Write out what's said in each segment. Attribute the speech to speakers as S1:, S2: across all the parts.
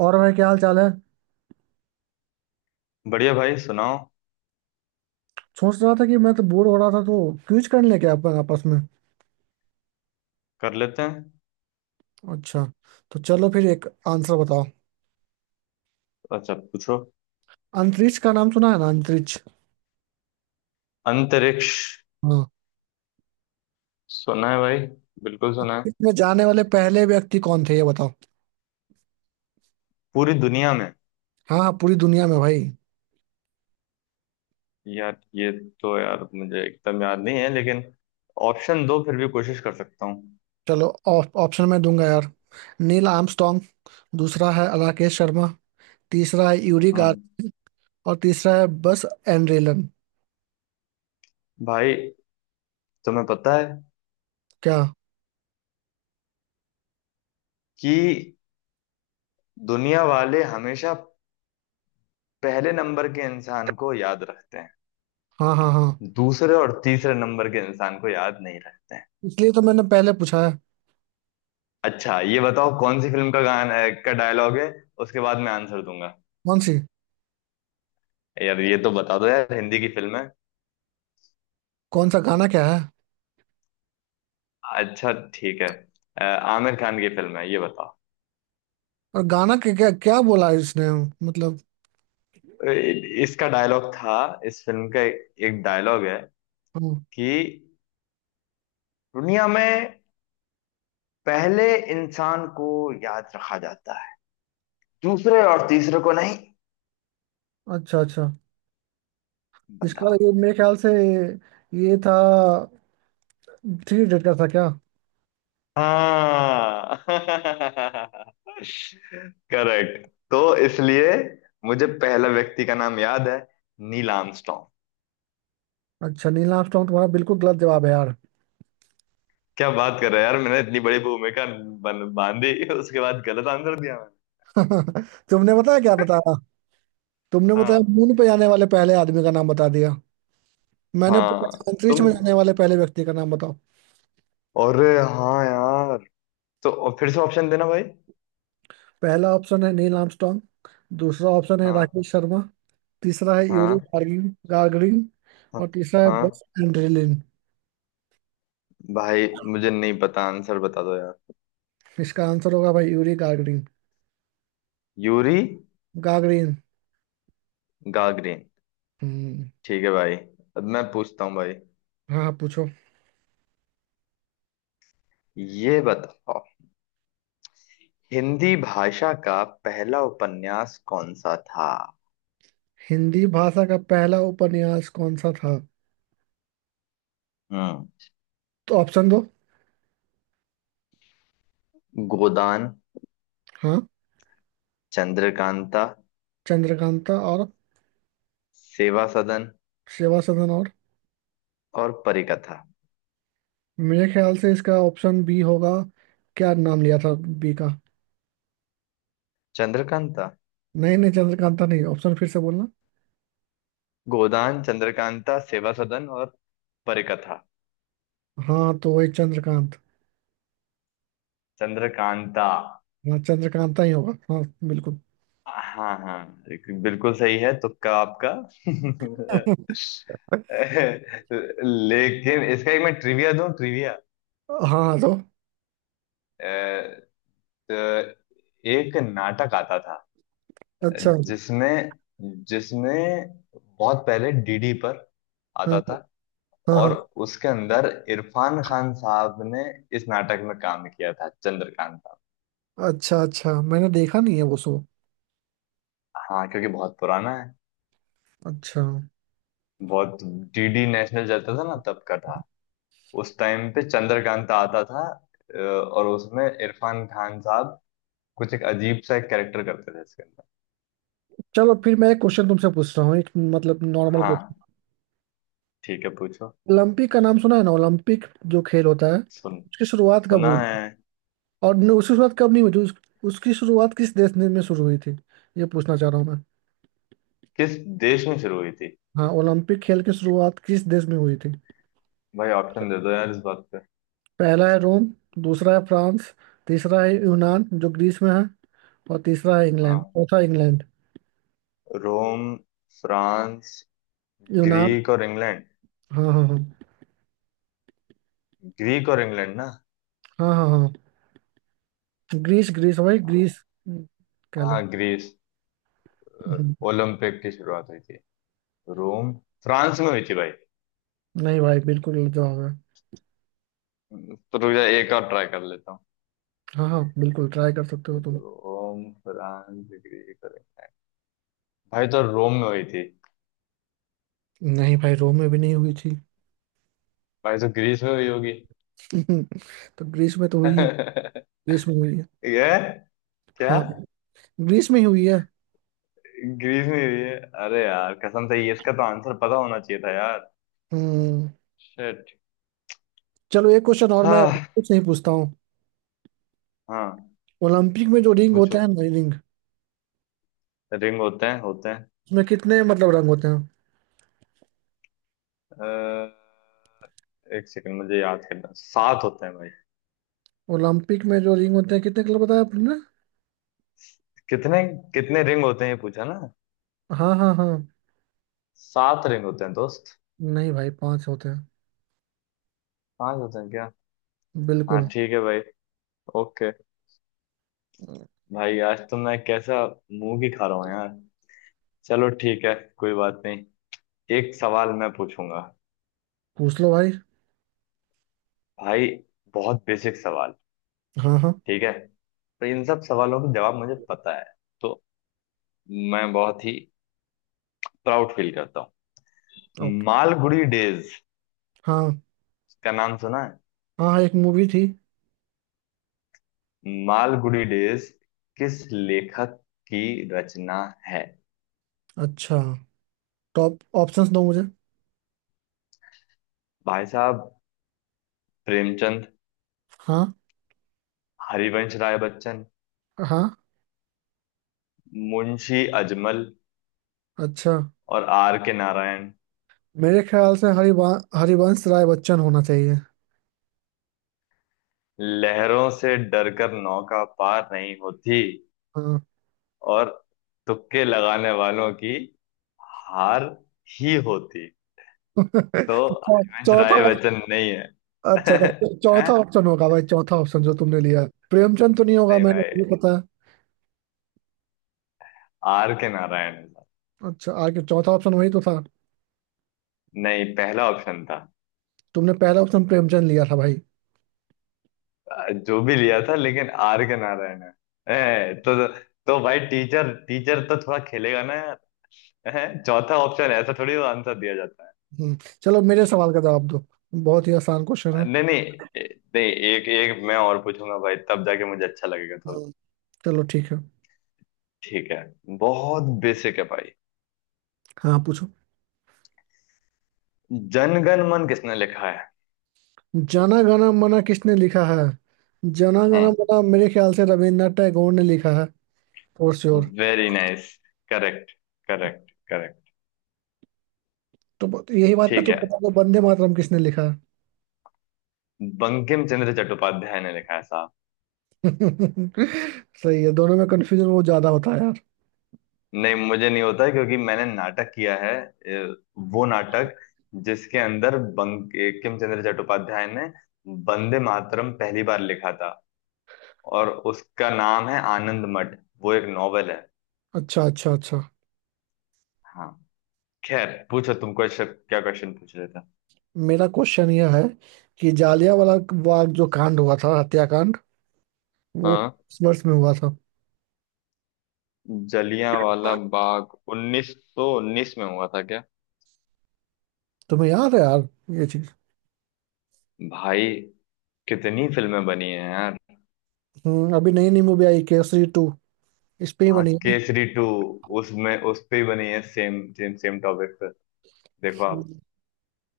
S1: और भाई क्या हाल चाल है।
S2: बढ़िया भाई सुनाओ।
S1: सोच रहा था कि मैं तो बोर हो रहा था तो क्विज कर लें क्या अपन आपस में।
S2: कर लेते हैं।
S1: अच्छा। तो चलो फिर एक आंसर बताओ।
S2: अच्छा पूछो।
S1: अंतरिक्ष का नाम सुना है ना, अंतरिक्ष।
S2: अंतरिक्ष।
S1: हाँ।
S2: सुना है भाई। बिल्कुल सुना है।
S1: इसमें जाने वाले पहले व्यक्ति कौन थे, ये बताओ।
S2: पूरी दुनिया में।
S1: हाँ हाँ, पूरी दुनिया में भाई।
S2: यार ये। तो यार मुझे एकदम याद नहीं है लेकिन ऑप्शन दो फिर भी कोशिश कर सकता हूँ।
S1: चलो ऑप्शन मैं दूंगा यार। नील आर्मस्ट्रॉन्ग। दूसरा है राकेश शर्मा। तीसरा है यूरी गार्ग।
S2: हम्म।
S1: और तीसरा है बस एंड्रेलन।
S2: भाई तुम्हें पता है
S1: क्या?
S2: कि दुनिया वाले हमेशा पहले नंबर के इंसान को याद रखते हैं।
S1: हाँ हाँ हाँ।
S2: दूसरे और तीसरे नंबर के इंसान को याद नहीं रखते हैं।
S1: इसलिए तो मैंने पहले पूछा है।
S2: अच्छा ये बताओ कौन सी फिल्म का गाना का डायलॉग है। उसके बाद मैं आंसर दूंगा।
S1: कौन सी?
S2: यार ये तो बता दो यार, हिंदी की फिल्म है।
S1: कौन सा गाना क्या है?
S2: अच्छा ठीक है। आमिर खान की फिल्म है, ये बताओ।
S1: और गाना क्या क्या, क्या बोला है इसने? मतलब।
S2: इसका डायलॉग था। इस फिल्म का एक डायलॉग है
S1: हम्म।
S2: कि दुनिया में पहले इंसान को याद रखा जाता है, दूसरे और तीसरे को नहीं।
S1: अच्छा, अच्छा। इसका
S2: बताओ।
S1: ये मेरे ख्याल से ये था। थ्री इडियट का था क्या?
S2: हाँ। करेक्ट, तो इसलिए मुझे पहला व्यक्ति का नाम याद है, नील आर्मस्ट्रॉन्ग।
S1: अच्छा, नील आर्मस्ट्रॉन्ग तुम्हारा बिल्कुल गलत जवाब है यार।
S2: क्या बात कर रहा है यार, मैंने इतनी बड़ी भूमिका बांधी, उसके बाद गलत आंसर दिया मैंने।
S1: तुमने बताया क्या बताया। तुमने बताया
S2: हाँ,
S1: मून पे जाने वाले पहले आदमी का नाम बता दिया। मैंने पूछा
S2: हाँ।
S1: अंतरिक्ष
S2: तुम।
S1: में जाने वाले पहले व्यक्ति का नाम बताओ।
S2: अरे। हाँ यार। तो और फिर से ऑप्शन देना भाई।
S1: पहला ऑप्शन है नील आर्मस्ट्रॉन्ग। दूसरा ऑप्शन है
S2: हाँ,
S1: राकेश शर्मा। तीसरा है यूरी
S2: हाँ,
S1: गार्गिन गार्गरिन।
S2: हाँ,
S1: और तीसरा है
S2: हाँ।
S1: बस एंड्रेलिन।
S2: भाई मुझे नहीं पता, आंसर बता दो यार।
S1: इसका आंसर होगा भाई Yuri Gagarin.
S2: Yuri.
S1: Gagarin.
S2: Gagarin.
S1: हम्म।
S2: ठीक है भाई। अब मैं पूछता हूँ भाई।
S1: हाँ, आप पूछो।
S2: ये बताओ हिंदी भाषा का पहला उपन्यास कौन सा था।
S1: हिंदी भाषा का पहला उपन्यास कौन सा था?
S2: हम्म।
S1: तो ऑप्शन दो।
S2: गोदान।
S1: हाँ।
S2: चंद्रकांता।
S1: चंद्रकांता और।
S2: सेवा सदन।
S1: सेवा सदन और।
S2: और परिकथा।
S1: मेरे ख्याल से इसका ऑप्शन बी होगा। क्या नाम लिया था बी का?
S2: चंद्रकांता।
S1: नहीं नहीं, चंद्रकांता नहीं, ऑप्शन फिर से बोलना।
S2: गोदान, चंद्रकांता, सेवा सदन और परिकथा।
S1: हाँ, तो वही चंद्रकांत।
S2: चंद्रकांता।
S1: हाँ, चंद्रकांता ही होगा, हाँ। बिल्कुल।
S2: हाँ, हाँ, बिल्कुल सही है, तुक्का आपका। लेकिन इसका एक मैं ट्रिविया दूं, ट्रिविया।
S1: हाँ हाँ। तो
S2: तो एक नाटक आता था
S1: अच्छा।
S2: जिसमें, बहुत पहले डीडी पर
S1: हाँ
S2: आता था।
S1: हाँ
S2: और
S1: हाँ।
S2: उसके अंदर इरफान खान साहब ने इस नाटक में काम किया था, चंद्रकांता।
S1: अच्छा अच्छा, मैंने देखा नहीं है वो शो।
S2: हाँ, क्योंकि बहुत पुराना है।
S1: अच्छा।
S2: बहुत। डीडी नेशनल चलता था ना, तब का था। उस टाइम पे चंद्रकांता आता था। और उसमें इरफान खान साहब कुछ एक अजीब सा एक कैरेक्टर करते थे इसके अंदर।
S1: चलो फिर मैं एक क्वेश्चन तुमसे पूछ रहा हूँ, एक मतलब नॉर्मल।
S2: हाँ ठीक है पूछो।
S1: ओलंपिक का नाम सुना है ना, ओलंपिक। जो खेल होता है
S2: सुन।
S1: उसकी शुरुआत कब
S2: सुना है।
S1: हुई? और न, उसकी शुरुआत कब नहीं हुई थी, उसकी शुरुआत किस देश ने में शुरू हुई थी? ये पूछना चाह रहा हूँ मैं।
S2: किस देश में शुरू हुई थी।
S1: हाँ, ओलंपिक खेल की शुरुआत किस देश में हुई थी?
S2: भाई ऑप्शन दे दो यार इस बात पे।
S1: पहला है रोम। दूसरा है फ्रांस। तीसरा है यूनान जो ग्रीस में है। और तीसरा है
S2: हाँ।
S1: इंग्लैंड, चौथा इंग्लैंड।
S2: रोम, फ्रांस,
S1: यूनान।
S2: ग्रीक और इंग्लैंड।
S1: हाँ हाँ हाँ।
S2: ग्रीक और इंग्लैंड ना।
S1: हाँ हाँ हाँ। ग्रीस, ग्रीस भाई, ग्रीस कह लो।
S2: हाँ, ग्रीस। अ,
S1: हम्म,
S2: ओलंपिक की शुरुआत हुई थी रोम। फ्रांस में हुई थी भाई।
S1: नहीं भाई, बिल्कुल गलत जवाब है।
S2: तो रुक जा, एक और ट्राई कर लेता हूँ।
S1: हाँ हाँ, बिल्कुल ट्राई कर सकते
S2: तो
S1: हो तुम।
S2: रोम, फ्रांस, ग्रीस, अरे भाई तो रोम में हुई थी।
S1: नहीं भाई, रोम में भी नहीं हुई थी।
S2: भाई तो ग्रीस में हुई होगी।
S1: तो ग्रीस में तो हुई। ग्रीस में हुई है।
S2: ये क्या।
S1: हाँ, ग्रीस में ही हुई है।
S2: ग्रीस में हुई है। अरे यार कसम से, ये इसका तो आंसर पता होना चाहिए था यार।
S1: हम्म
S2: शिट।
S1: चलो एक क्वेश्चन और मैं
S2: हाँ,
S1: कुछ नहीं पूछता हूँ।
S2: हाँ,
S1: ओलंपिक में जो रिंग
S2: पूछो।
S1: होता है ना, रिंग।
S2: रिंग होते हैं, होते हैं।
S1: उसमें कितने मतलब रंग होते हैं?
S2: अ, एक सेकंड मुझे याद करना, सात होते हैं भाई।
S1: ओलंपिक में जो रिंग होते हैं कितने कलर बताया आपने?
S2: कितने। कितने रिंग होते हैं, ये पूछा ना।
S1: हाँ हाँ हाँ।
S2: सात रिंग होते हैं दोस्त।
S1: नहीं भाई, पांच होते हैं।
S2: पांच होते हैं क्या। हाँ
S1: बिल्कुल।
S2: ठीक है भाई। ओके। भाई आज तो मैं कैसा मुंह की खा रहा हूँ यार। चलो ठीक है, कोई बात नहीं। एक सवाल मैं पूछूंगा
S1: पूछ लो भाई।
S2: भाई। बहुत बेसिक सवाल।
S1: हाँ हाँ।
S2: ठीक है। तो इन सब सवालों के जवाब मुझे पता है, तो मैं बहुत ही प्राउड फील करता हूँ।
S1: ओके।
S2: मालगुडी डेज
S1: हाँ
S2: का नाम सुना है।
S1: हाँ हाँ, एक मूवी थी।
S2: मालगुडी डेज किस लेखक की रचना है।
S1: अच्छा। टॉप ऑप्शंस दो मुझे।
S2: भाई साहब। प्रेमचंद।
S1: हाँ।
S2: हरिवंश राय बच्चन।
S1: हाँ।
S2: मुंशी अजमल।
S1: अच्छा।
S2: और आर के नारायण।
S1: मेरे ख्याल से हरिवा हरिवंश राय बच्चन होना चाहिए।
S2: लहरों से डरकर नौका पार नहीं होती,
S1: हाँ।
S2: और तुक्के लगाने वालों की हार ही होती। तो हरिवंश
S1: चौथा
S2: राय
S1: ऑप-।
S2: बच्चन नहीं है।
S1: अच्छा, तो चौथा
S2: हैं?
S1: ऑप्शन होगा भाई, चौथा ऑप्शन जो तुमने लिया प्रेमचंद तो नहीं होगा
S2: नहीं
S1: मैंने
S2: भाई,
S1: ये पता है।
S2: आर के नारायण है साहब।
S1: अच्छा, आगे चौथा ऑप्शन वही तो था।
S2: नहीं, पहला ऑप्शन था।
S1: तुमने पहला ऑप्शन प्रेमचंद लिया था भाई।
S2: जो भी लिया था, लेकिन आर के नारायण है। हैं? तो भाई, टीचर टीचर तो थोड़ा खेलेगा ना यार। हैं? चौथा ऑप्शन ऐसा थोड़ी आंसर दिया जाता है।
S1: हम्म, चलो मेरे सवाल का जवाब दो। बहुत ही आसान क्वेश्चन है।
S2: नहीं, नहीं। नहीं। एक एक मैं और पूछूंगा भाई, तब जाके मुझे अच्छा लगेगा थोड़ा।
S1: हम्म, चलो ठीक है।
S2: ठीक है। बहुत बेसिक है भाई।
S1: हाँ पूछो।
S2: जनगण मन किसने लिखा है।
S1: जना गण मना किसने लिखा है? जना गण
S2: हम्म।
S1: मना मेरे ख्याल से रविन्द्रनाथ टैगोर ने लिखा है। For sure.
S2: Very nice. Correct, correct, correct.
S1: तो यही बात पे
S2: ठीक
S1: तुम
S2: है।
S1: बता दो, वंदे मातरम किसने लिखा है?
S2: बंकिम चंद्र चट्टोपाध्याय ने लिखा है साहब।
S1: सही है, दोनों में कंफ्यूजन वो ज्यादा होता है यार।
S2: नहीं, मुझे नहीं होता क्योंकि मैंने नाटक किया है। वो नाटक जिसके अंदर बंकिम चंद्र चट्टोपाध्याय ने वंदे मातरम पहली बार लिखा था। और उसका नाम है आनंद मठ, वो एक नॉवेल है।
S1: अच्छा अच्छा अच्छा।
S2: हाँ। खैर पूछो तुम, क्वेश्चन क्या क्वेश्चन पूछ रहे थे।
S1: मेरा क्वेश्चन यह है कि जालियांवाला बाग जो कांड हुआ था, हत्याकांड, वो
S2: हाँ।
S1: किस वर्ष में हुआ था?
S2: जलियांवाला बाग 1919 में हुआ था क्या।
S1: तुम्हें याद है यार ये चीज?
S2: भाई कितनी फिल्में बनी हैं यार।
S1: अभी नई नई मूवी आई केसरी 2, इस पे ही
S2: हाँ,
S1: बनी है ना?
S2: केसरी टू। उसमें उस पे ही बनी है, सेम सेम सेम टॉपिक पे। देखो आप।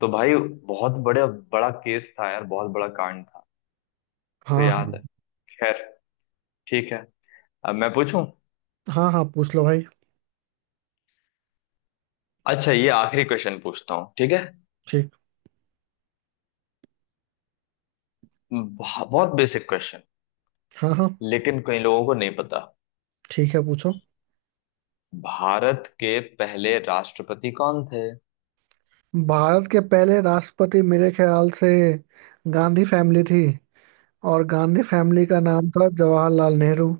S2: तो भाई बहुत बड़े, बड़ा केस था यार, बहुत बड़ा कांड था। तो
S1: हाँ हाँ
S2: याद है। खैर ठीक है। अब मैं पूछूं।
S1: हाँ। हाँ पूछ लो भाई।
S2: अच्छा, ये आखिरी क्वेश्चन पूछता हूँ, ठीक है।
S1: ठीक।
S2: बहुत बेसिक क्वेश्चन।
S1: हाँ हाँ,
S2: लेकिन कई लोगों को नहीं पता।
S1: ठीक है पूछो।
S2: भारत के पहले राष्ट्रपति कौन थे।
S1: भारत के पहले राष्ट्रपति मेरे ख्याल से गांधी फैमिली थी। और गांधी फैमिली का नाम था जवाहरलाल नेहरू।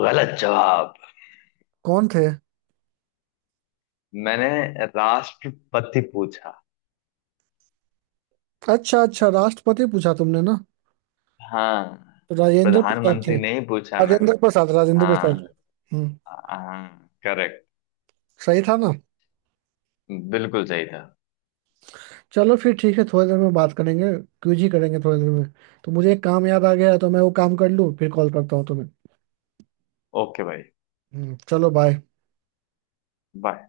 S2: गलत जवाब।
S1: कौन थे?
S2: मैंने राष्ट्रपति पूछा।
S1: अच्छा अच्छा, राष्ट्रपति पूछा तुमने ना।
S2: हाँ।
S1: तो राजेंद्र प्रसाद थे।
S2: प्रधानमंत्री नहीं पूछा मैंने।
S1: राजेंद्र प्रसाद, राजेंद्र प्रसाद। हम्म।
S2: हाँ,
S1: हम्म
S2: हाँ, करेक्ट।
S1: सही था ना?
S2: बिल्कुल सही था।
S1: चलो फिर ठीक है, थोड़ी देर में बात करेंगे। क्यूजी करेंगे थोड़ी देर में। तो मुझे एक काम याद आ गया है, तो मैं वो काम कर लूँ फिर कॉल करता हूँ तुम्हें।
S2: ओके भाई,
S1: चलो बाय।
S2: बाय।